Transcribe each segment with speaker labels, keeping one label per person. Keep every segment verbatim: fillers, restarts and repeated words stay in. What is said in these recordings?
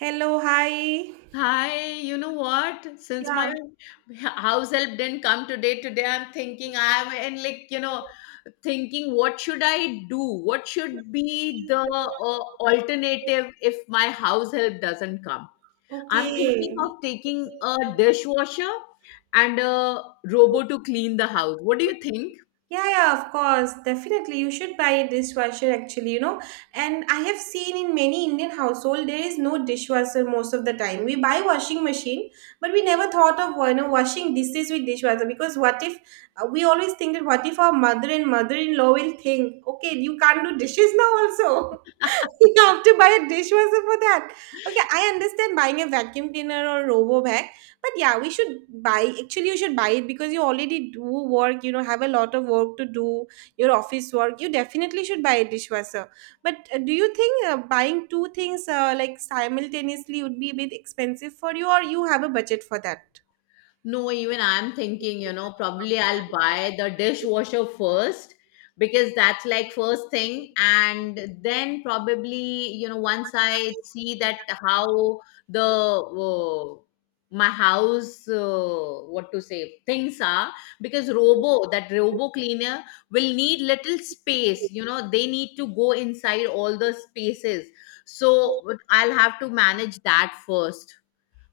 Speaker 1: Hello, hi.
Speaker 2: Hi, you know what? Since my
Speaker 1: Yeah,
Speaker 2: house help didn't come today, today I'm thinking I'm in like, you know, thinking what should I do? What should be the uh, alternative if my house help doesn't come? I'm thinking
Speaker 1: okay.
Speaker 2: of taking a dishwasher and a robot to clean the house. What do you think?
Speaker 1: Yeah, yeah, of course. Definitely, you should buy a dishwasher actually, you know. And I have seen in many Indian household there is no dishwasher most of the time. We buy washing machine, but we never thought of you know washing dishes with dishwasher because what if uh, we always think that what if our mother and mother-in-law will think, okay, you can't do dishes now also. You have to buy a dishwasher for that. Okay, I understand buying a vacuum cleaner or robo. But yeah, we should buy. Actually, you should buy it because you already do work, you know, have a lot of work to do, your office work. You definitely should buy a dishwasher. But uh, do you think uh, buying two things uh, like simultaneously would be a bit expensive for you, or you have a budget for that?
Speaker 2: No, even I'm thinking, you know, probably I'll buy the dishwasher first because that's like first thing. And then probably, you know, once I see that how the uh, my house, uh, what to say, things are, because robo, that robo cleaner will need little space, you know, they need to go inside all the spaces. So I'll have to manage that first,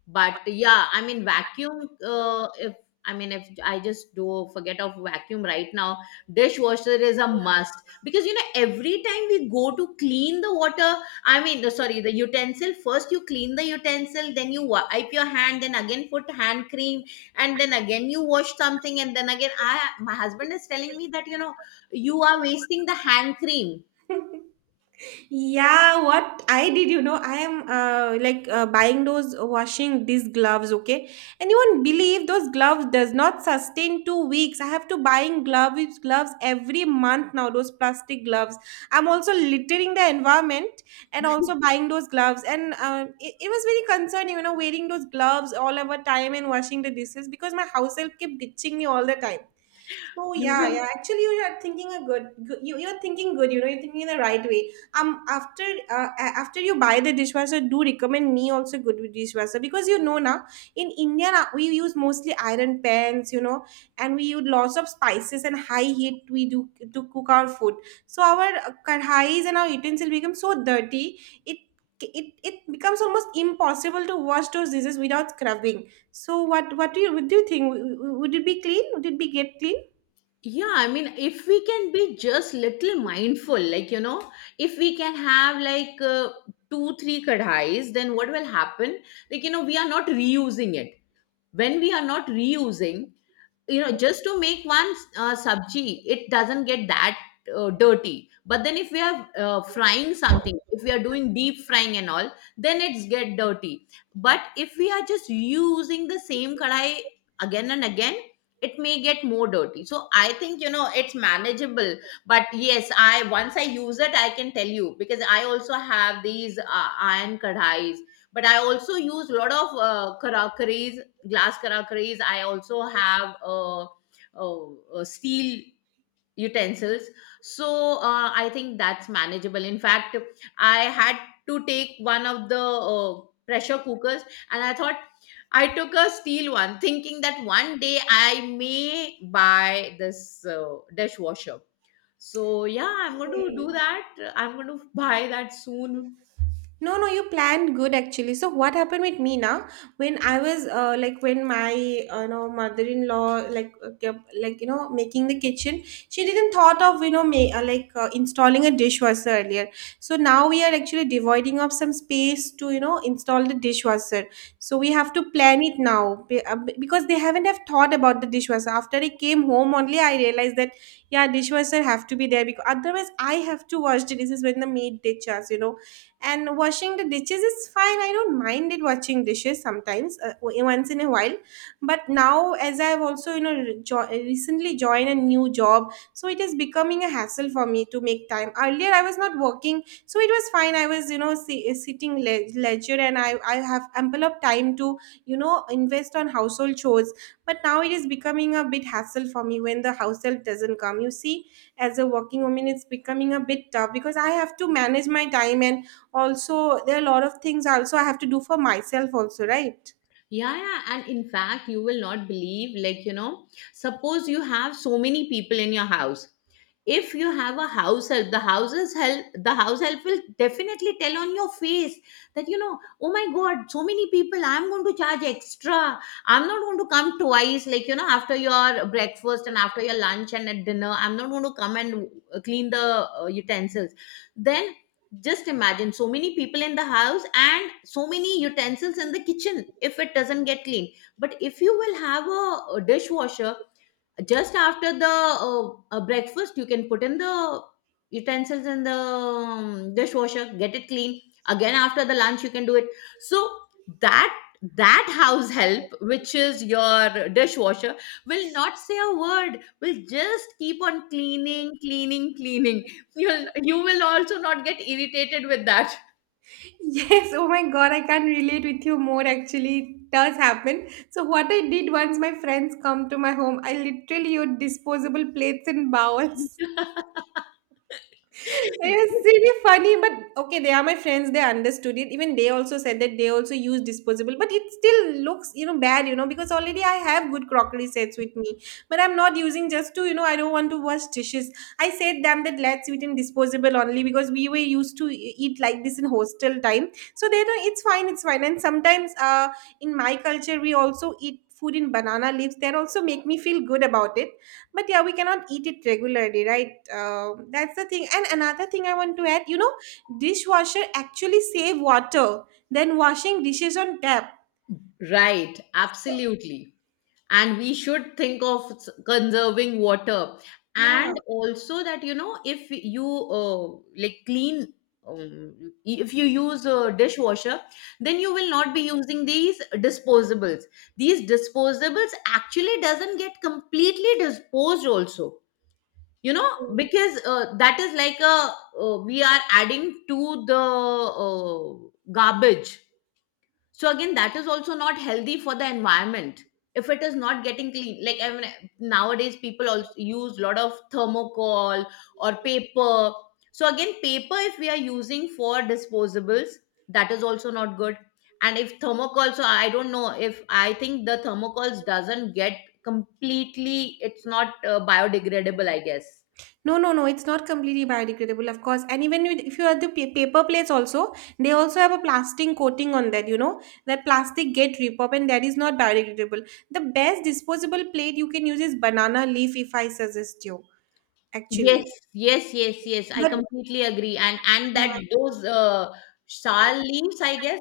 Speaker 2: but yeah, I mean vacuum, uh, if I mean if I just do forget of vacuum right now, dishwasher is a must because you know every time we go to clean the water, I mean the- sorry, the utensil, first you clean the utensil, then you wipe your hand, then again put hand cream, and then again you wash something, and then again I my husband is telling me that you know you are wasting the hand cream.
Speaker 1: Yeah, what I did, you know, I am uh, like uh, buying those uh, washing these gloves, okay? And you won't believe those gloves does not sustain two weeks. I have to buying gloves gloves every month now. Those plastic gloves. I'm also littering the environment and also buying those gloves. And uh, it, it was very concerning, you know, wearing those gloves all over time and washing the dishes because my house help kept ditching me all the time. So
Speaker 2: You
Speaker 1: yeah,
Speaker 2: will.
Speaker 1: yeah. Actually, you are thinking a good, good you you're thinking good. You know, you're thinking in the right way. Um, after uh, a- after you buy the dishwasher, do recommend me also good with dishwasher because you know now in India now, we use mostly iron pans, you know, and we use lots of spices and high heat we do to cook our food. So our uh, kadhais and our utensils become so dirty. It it it becomes almost impossible to wash those dishes without scrubbing. So what what do you what do you think? W- w- Would it be clean? Would it be get clean?
Speaker 2: Yeah, I mean, if we can be just little mindful, like, you know, if we can have like uh, two, three kadhais, then what will happen? Like, you know, we are not reusing it. When we are not reusing, you know, just to make one uh, sabji, it doesn't get that uh, dirty, but then if we are uh, frying something, if we are doing deep frying and all, then it's get dirty, but if we are just using the same kadai again and again, it may get more dirty, so I think you know it's manageable. But yes, I, once I use it, I can tell you because I also have these uh, iron kadais, but I also use a lot of uh, curries, glass karakris. I also have uh, uh, uh, steel utensils, so uh, I think that's manageable. In fact, I had to take one of the uh, pressure cookers, and I thought I took a steel one thinking that one day I may buy this uh, dishwasher. So yeah, I'm going to do
Speaker 1: Yeah.
Speaker 2: that. I'm going to buy that soon.
Speaker 1: No, no, you planned good actually. So what happened with me now? When I was uh, like when my uh, you know mother-in-law like uh, kept like you know making the kitchen, she didn't thought of you know ma- uh, like uh, installing a dishwasher earlier. So now we are actually dividing up some space to you know install the dishwasher. So we have to plan it now be- uh, be- because they haven't have thought about the dishwasher. After I came home only, I realized that yeah, dishwasher have to be there because otherwise I have to wash the dishes when the maid ditches. You know, and washing the dishes is fine. I don't mind it washing dishes sometimes, uh, w- once in a while. But now as I've also, you know, re- jo- recently joined a new job, so it is becoming a hassle for me to make time. Earlier I was not working, so it was fine. I was, you know, si- uh, sitting le- leisure and i i have ample of time to you know invest on household chores, but now it is becoming a bit hassle for me when the house help doesn't come, you see. As a working woman, it's becoming a bit tough because I have to manage my time and also there are a lot of things also I have to do for myself also, right?
Speaker 2: Yeah, yeah, and in fact, you will not believe, like, you know, suppose you have so many people in your house. If you have a house help, the house's help, the house help will definitely tell on your face that, you know, oh my God, so many people, I'm going to charge extra. I'm not going to come twice, like, you know, after your breakfast and after your lunch and at dinner, I'm not going to come and uh, clean the uh, utensils. Then just imagine so many people in the house and so many utensils in the kitchen, if it doesn't get clean. But if you will have a, a dishwasher, just after the uh, uh, breakfast, you can put in the utensils in the um, dishwasher, get it clean. Again after the lunch you can do it. So that, that house help, which is your dishwasher, will not say a word, will just keep on cleaning, cleaning, cleaning. You'll you will also not get irritated with that.
Speaker 1: Yes, oh my god, I can relate with you more actually. It does happen. So, what I did, once my friends come to my home, I literally used disposable plates and bowls. It's really funny, but okay, they are my friends. They understood it. Even they also said that they also use disposable, but it still looks, you know, bad, you know, because already I have good crockery sets with me, but I'm not using just to, you know, I don't want to wash dishes. I said them that let's eat in disposable only because we were used to e- eat like this in hostel time. So they know it's fine, it's fine. And sometimes, uh, in my culture, we also eat food in banana leaves. That also make me feel good about it, but yeah, we cannot eat it regularly, right? Um, that's the thing. And another thing I want to add, you know, dishwasher actually save water than washing dishes on tap.
Speaker 2: Right.
Speaker 1: So-
Speaker 2: Absolutely. And we should think of s- conserving water,
Speaker 1: yeah,
Speaker 2: and also that, you know, if you uh, like clean, um, if you use a dishwasher, then you will not be using these disposables. These disposables actually doesn't get completely disposed also, you know,
Speaker 1: okay.
Speaker 2: because uh, that is like a, uh, we are adding to the uh, garbage, so again that is also not healthy for the environment if it is not getting clean. Like, I mean nowadays people also use a lot of thermocol or paper, so again, paper, if we are using for disposables, that is also not good. And if thermocol, so I don't know, if I think the thermocols doesn't get completely, it's not uh, biodegradable, I guess.
Speaker 1: No, no, no, it's not completely biodegradable, of course. And even with, if you have the pa- paper plates also, they also have a plastic coating on that, you know. That plastic get rip up and that is not biodegradable. The best disposable plate you can use is banana leaf, if I suggest you,
Speaker 2: yes
Speaker 1: actually.
Speaker 2: yes yes yes, I
Speaker 1: But
Speaker 2: completely agree. And and that, those uh, shal leaves, I guess.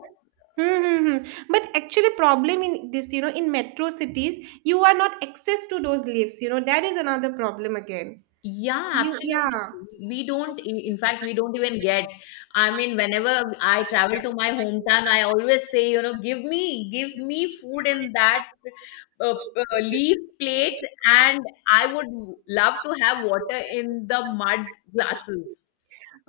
Speaker 1: hmm, hmm, hmm. But actually, problem in this, you know, in metro cities, you are not access to those lifts. You know, that is another problem again.
Speaker 2: Yeah,
Speaker 1: You, yeah.
Speaker 2: absolutely. We don't, i- in fact, we don't even get. I mean, whenever I travel to my hometown, I always say, you know, give me, give me food in that uh, uh, leaf plate, and I would love to have water in the mud glasses.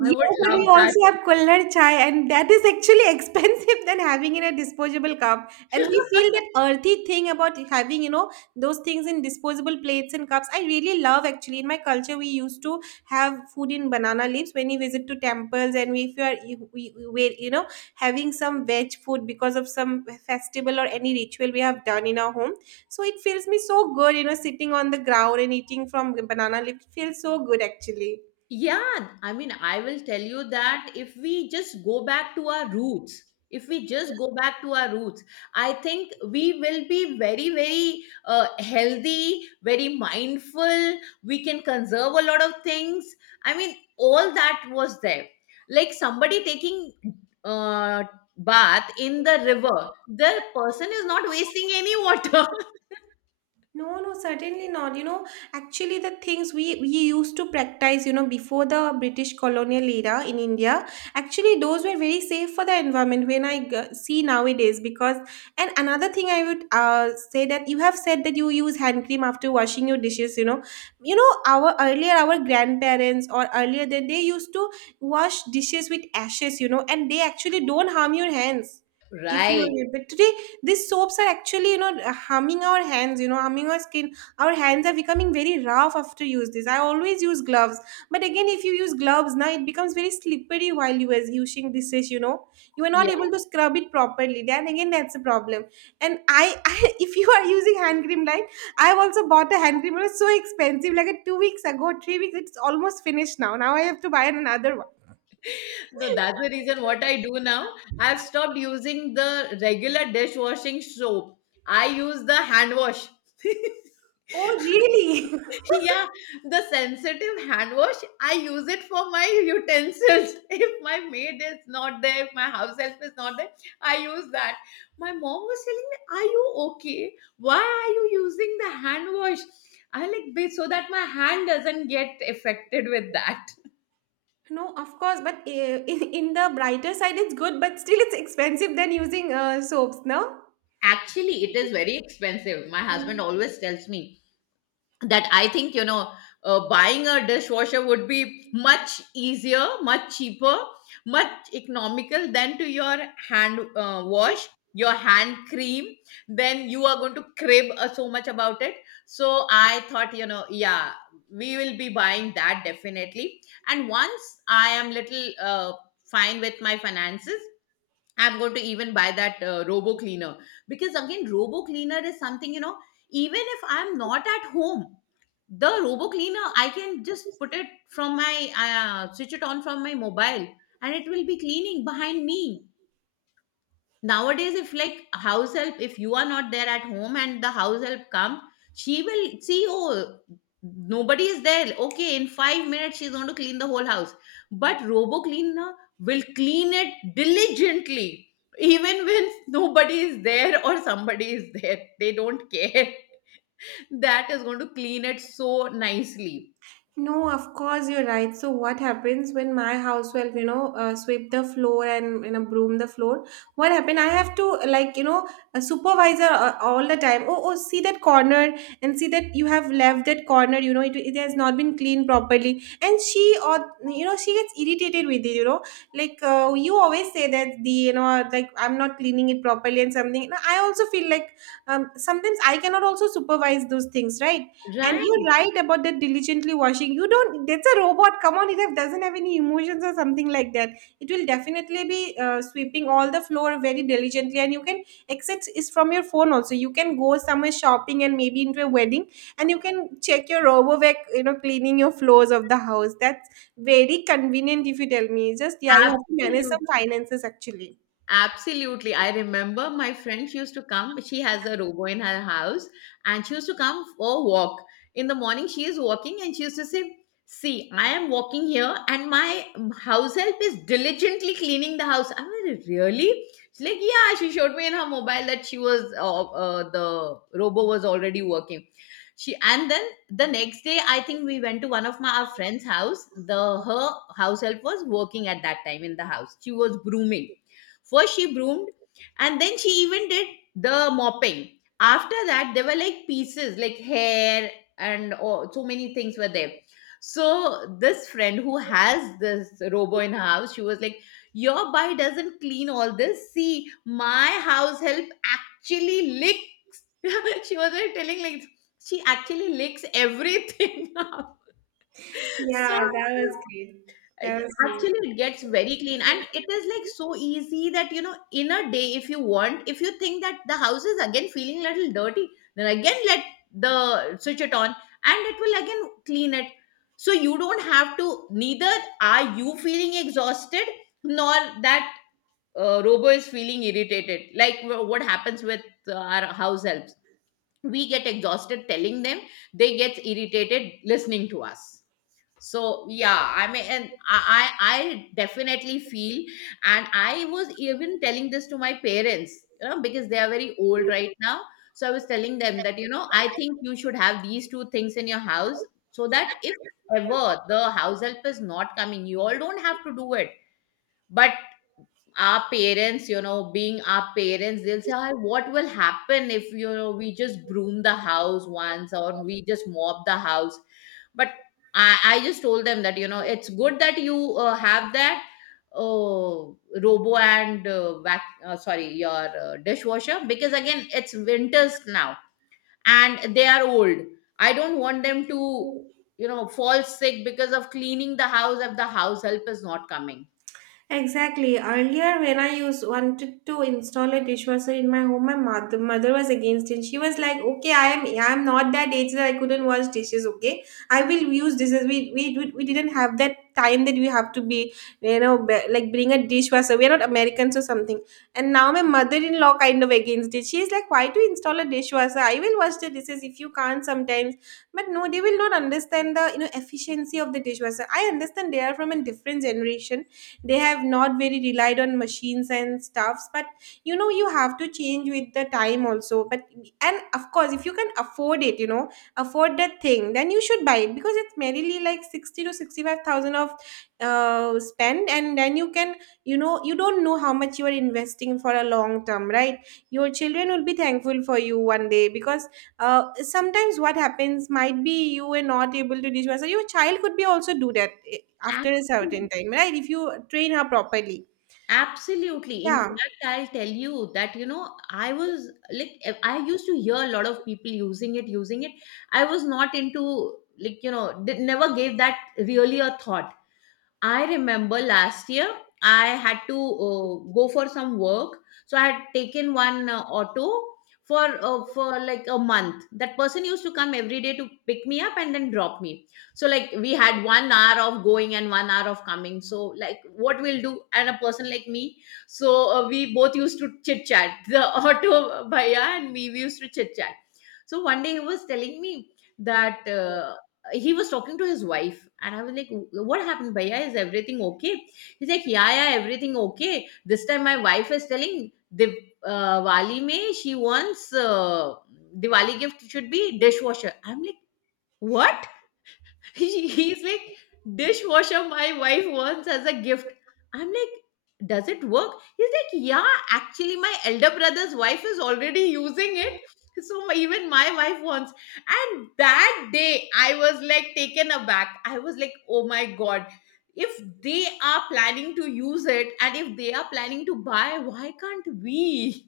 Speaker 2: I would
Speaker 1: and
Speaker 2: love
Speaker 1: we
Speaker 2: that.
Speaker 1: also have Kulhad chai, and that is actually expensive than having in a disposable cup. And we feel that earthy thing about having, you know, those things in disposable plates and cups. I really love actually. In my culture, we used to have food in banana leaves when we visit to temples, and we- if you are, you- we, we were, you know, having some veg food because of some festival or any ritual we have done in our home. So it feels me so good, you know, sitting on the ground and eating from banana leaf. It feels so good actually.
Speaker 2: Yeah, I mean, I will tell you that if we just go back to our roots, if we just go back to our roots, I think we will be very, very uh, healthy, very mindful. We can conserve a lot of things. I mean, all that was there. Like somebody taking uh, bath in the river, the person is not wasting any water.
Speaker 1: No, no, certainly not. You know, actually, the things we, we used to practice, you know, before the British colonial era in India, actually, those were very safe for the environment when I g- see nowadays. Because, and another thing I would uh, say, that you have said that you use hand cream after washing your dishes, you know. You know, our earlier, our grandparents or earlier that they used to wash dishes with ashes, you know, and they actually don't harm your hands. If you are,
Speaker 2: Right.
Speaker 1: but today these soaps are actually you know harming our hands, you know, harming our skin. Our hands are becoming very rough after use this. I always use gloves, but again, if you use gloves now, it becomes very slippery while you are using this dish, you know. You are not able to scrub it properly, then again that's a problem. And i, I if you are using hand cream right. I've also bought a hand cream. It was so expensive, like a two weeks ago, three weeks, it's almost finished now. Now I have to buy another one.
Speaker 2: No, that's the reason what I do now. I've stopped using the regular dishwashing soap. I use the hand wash.
Speaker 1: Oh really?
Speaker 2: Yeah, the sensitive hand wash, I use it for my utensils. If my maid is not there, if my house help is not there, I use that. My mom was telling me, are you okay? Why are you using the hand wash? I like, "Be- so that my hand doesn't get affected with that."
Speaker 1: No, of course, but uh, in, in the brighter side, it's good, but still it's expensive than using uh, soaps, no?
Speaker 2: Actually, it is very expensive. My husband always tells me that I think, you know, uh, buying a dishwasher would be much easier, much cheaper, much economical than to your hand uh, wash, your hand cream. Then you are going to crib uh, so much about it. So I thought, you know, yeah, we will be buying that definitely. And once I am little uh, fine with my finances, I'm going to even buy that uh, robo cleaner because again, robo cleaner is something, you know, even if I'm not at home, the robo cleaner I can just put it from my uh, switch it on from my mobile, and it will be cleaning behind me. Nowadays, if like house help, if you are not there at home and the house help come, she will see, oh, nobody is there, okay, in 5 minutes she's going to clean the whole house. But robo cleaner will clean it diligently even when nobody is there, or somebody is there, they don't care, that is going to clean it so nicely.
Speaker 1: No, of course you're right. So what happens when my housewife, you know, uh, sweep the floor and you know broom the floor? What happened? I have to like you know a supervisor uh, all the time. Oh, oh, see that corner and see that you have left that corner. You know, it, it has not been cleaned properly, and she or you know she gets irritated with it. You know, like uh, you always say that the you know like I'm not cleaning it properly and something. No, I also feel like um, sometimes I cannot also supervise those things, right? And
Speaker 2: Right.
Speaker 1: you're right about that diligently washing. You don't, that's a robot. Come on, it have- doesn't have any emotions or something like that. It will definitely be uh, sweeping all the floor very diligently. And you can, except is from your phone also. You can go somewhere shopping and maybe into a wedding and you can check your RoboVac, you know, cleaning your floors of the house. That's very convenient if you tell me. Just, yeah, you have to manage some
Speaker 2: Absolutely.
Speaker 1: finances actually.
Speaker 2: Absolutely. I remember my friend, she used to come. She has a robo in her house, and she used to come for a walk. In the morning, she is walking and she used to say, "See, I am walking here and my house help is diligently cleaning the house." I'm like, "Really?" She's like, "Yeah," she showed me in her mobile that she was, uh, uh, the robo was already working. She and then the next day, I think we went to one of my our friend's house. The her house help was working at that time in the house. She was brooming. First, she broomed, and then she even did the mopping. After that, there were like pieces, like hair, and oh, so many things were there. So, this friend who has this robo in her house, she was like, "Your boy doesn't clean all this. See, my house help actually lick." She was like telling, like, she actually licks everything up. So,
Speaker 1: Yeah, that was great. That was great.
Speaker 2: actually it gets very clean and it is like so easy that, you know, in a day, if you want, if you think that the house is again feeling a little dirty, then again let the switch it on, and it will again clean it. So you don't have to, neither are you feeling exhausted, nor that uh, robo is feeling irritated, like wh- what happens with uh, our house helps. We get exhausted telling them, they get irritated listening to us. So yeah, I mean, and i i I definitely feel, and I was even telling this to my parents, you know, because they are very old right now, so I was telling them that, you know, I think you should have these two things in your house, so that if ever the house help is not coming, you all don't have to do it. But our parents, you know, being our parents, they'll say, "Ah, what will happen if you know we just broom the house once or we just mop the house?" But I, I just told them that, you know, it's good that you uh, have that uh, robo and uh, vac- uh, sorry, your uh, dishwasher, because again it's winters now and they are old. I don't want them to, you know, fall sick because of cleaning the house if the house help is not coming.
Speaker 1: Exactly. Earlier, when I used wanted to install a dishwasher in my home, my mother, mother was against it. She was like, "Okay, I am I am not that age that I couldn't wash dishes. Okay, I will use dishes. We we we we didn't have that time that we have to be, you know, be- like bring a dishwasher. We are not Americans or something." And now my mother-in-law kind of against it. She's like, "Why to install a dishwasher? I will wash the dishes if you can't sometimes." But no, they will not understand the you know efficiency of the dishwasher. I understand they are from a different generation. They have not very relied on machines and stuffs, but you know you have to change with the time also. But and of course, if you can afford it, you know, afford that thing, then you should buy it because it's merely like sixty to 65 thousand of uh, spend, and then you can, you know, you don't know how much you are investing for a long term, right? Your children will be thankful for you one day because uh, sometimes what happens might be you were not able to dish yourself. Your child could be also do that eh, after a certain
Speaker 2: Absolutely.
Speaker 1: time, right? If you train her properly.
Speaker 2: Absolutely. In
Speaker 1: Yeah.
Speaker 2: fact, I'll tell you that, you know, I was like, e, I used to hear a lot of people using it, using it. I was not into, like, you know, did, never gave that really a thought. I remember last year I had to uh, go for some work, so I had taken one uh, auto for uh, for like a month. That person used to come every day to pick me up and then drop me. So like we had one hour of going and one hour of coming. So like what we'll do, and a person like me, so uh, we both used to chit chat. The auto bhaiya and me, we used to chit chat. So one day he was telling me that uh, he was talking to his wife, and I was like, "What happened, bhaiya, is everything okay?" He's like, "Yeah, yeah, everything okay, this time my wife is telling, div uh, wali mein, she wants uh, diwali gift should be dishwasher." I'm like, "What?" He's like, "Dishwasher my wife wants as a gift." I'm like, "Does it work?" He's like, "Yeah, actually, my elder brother's wife is already using it. So my- even my wife wants." And that day, I was like taken aback. I was like, oh my God, if they are planning to use it and if they are planning to buy, why can't we?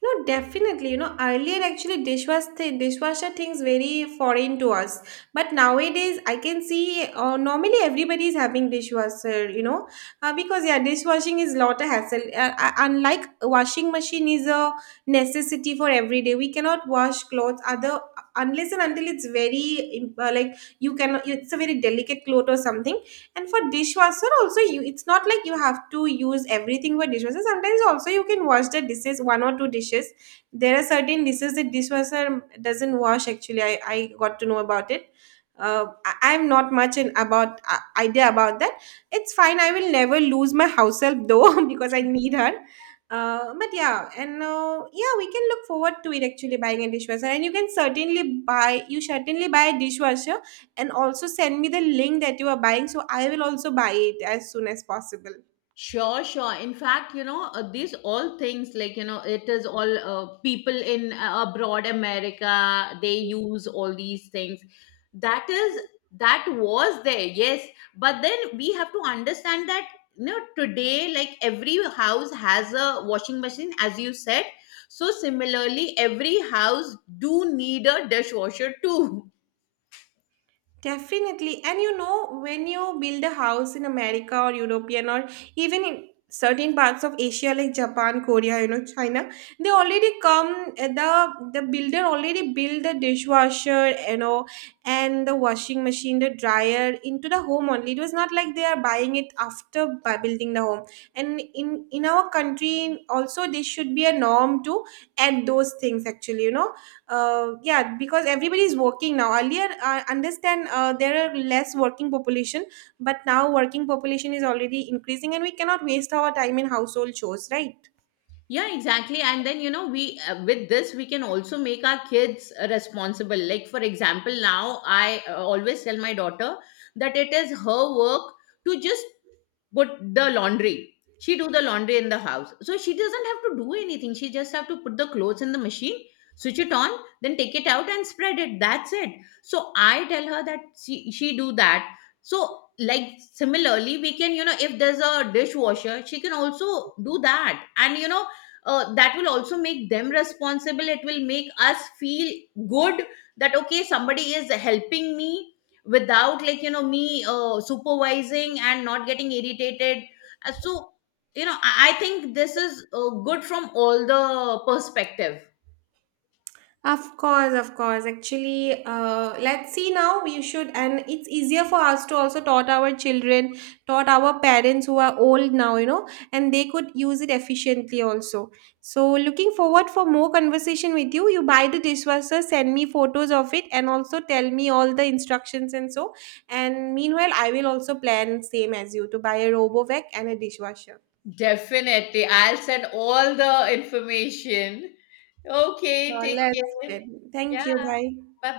Speaker 1: No, definitely. You know, earlier actually dishwash th- dishwasher things very foreign to us. But nowadays, I can see uh, normally everybody is having dishwasher. You know, uh, because yeah, dishwashing is lot of hassle. Uh, uh, unlike washing machine is a necessity for every day. We cannot wash clothes other unless and until it's very im- uh, like you cannot. It's a very delicate cloth or something. And for dishwasher also you it's not like you have to use everything for dishwasher. Sometimes also you can wash the dishes one or two dishes. There are certain dishes that dishwasher doesn't wash actually. i, I got to know about it. uh, I, I'm not much in about uh, idea about that. It's fine, I will never lose my house help though because I need her. Uh, but yeah, and uh, yeah, we can look forward to it, actually buying a dishwasher. And you can certainly buy you certainly buy a dishwasher, and also send me the link that you are buying so I will also buy it as soon as possible.
Speaker 2: Sure, sure. In fact, you know, uh, these all things like, you know, it is all uh, people in uh, abroad America, they use all these things. That is, that was there, yes. But then we have to understand that, you know, today, like every house has a washing machine, as you said. So similarly, every house do need a dishwasher too.
Speaker 1: Definitely. And you know, when you build a house in America or European or even in certain parts of Asia like Japan, Korea, you know, China, they already come eh, the the builder already build the dishwasher, you know, and the washing machine, the dryer into the home only. It was not like they are buying it after by building the home. And in in our country also this should be a norm to add those things actually, you know. Uh, yeah, because everybody is working now. Earlier I understand uh, there are less working population, but now working population is already increasing, and we cannot waste our time in household chores, right?
Speaker 2: Yeah, exactly. And then, you know, we uh, with this, we can also make our kids uh, responsible. Like, for example, now I uh, always tell my daughter that it is her work to just but the laundry, she do the laundry in the house. So she doesn't have to do anything. She just have to put the clothes in the machine, switch it on, then take it out and spread it. That's it. So I tell her that she, she do that. So like similarly, we can, you know, if there's a dishwasher, she can also do that. And you know, uh, that will also make them responsible. It will make us feel good that okay, somebody is helping me without like you know me uh, supervising and not getting irritated. Uh, so you know, i, I think this is uh, good from all the perspective.
Speaker 1: Of course, of course. Actually, uh, let's see now. We should, and it's easier for us to also taught our children, taught our parents who are old now, you know, and they could use it efficiently also. So, looking forward for more conversation with you. You buy the dishwasher, send me photos of it, and also tell me all the instructions and so. And meanwhile, I will also plan same as you to buy a RoboVac and a dishwasher.
Speaker 2: Definitely. I'll send all the information.
Speaker 1: So
Speaker 2: Okay, take
Speaker 1: let's.
Speaker 2: care.
Speaker 1: Thank
Speaker 2: Yeah,
Speaker 1: you. Bye.
Speaker 2: bye bye.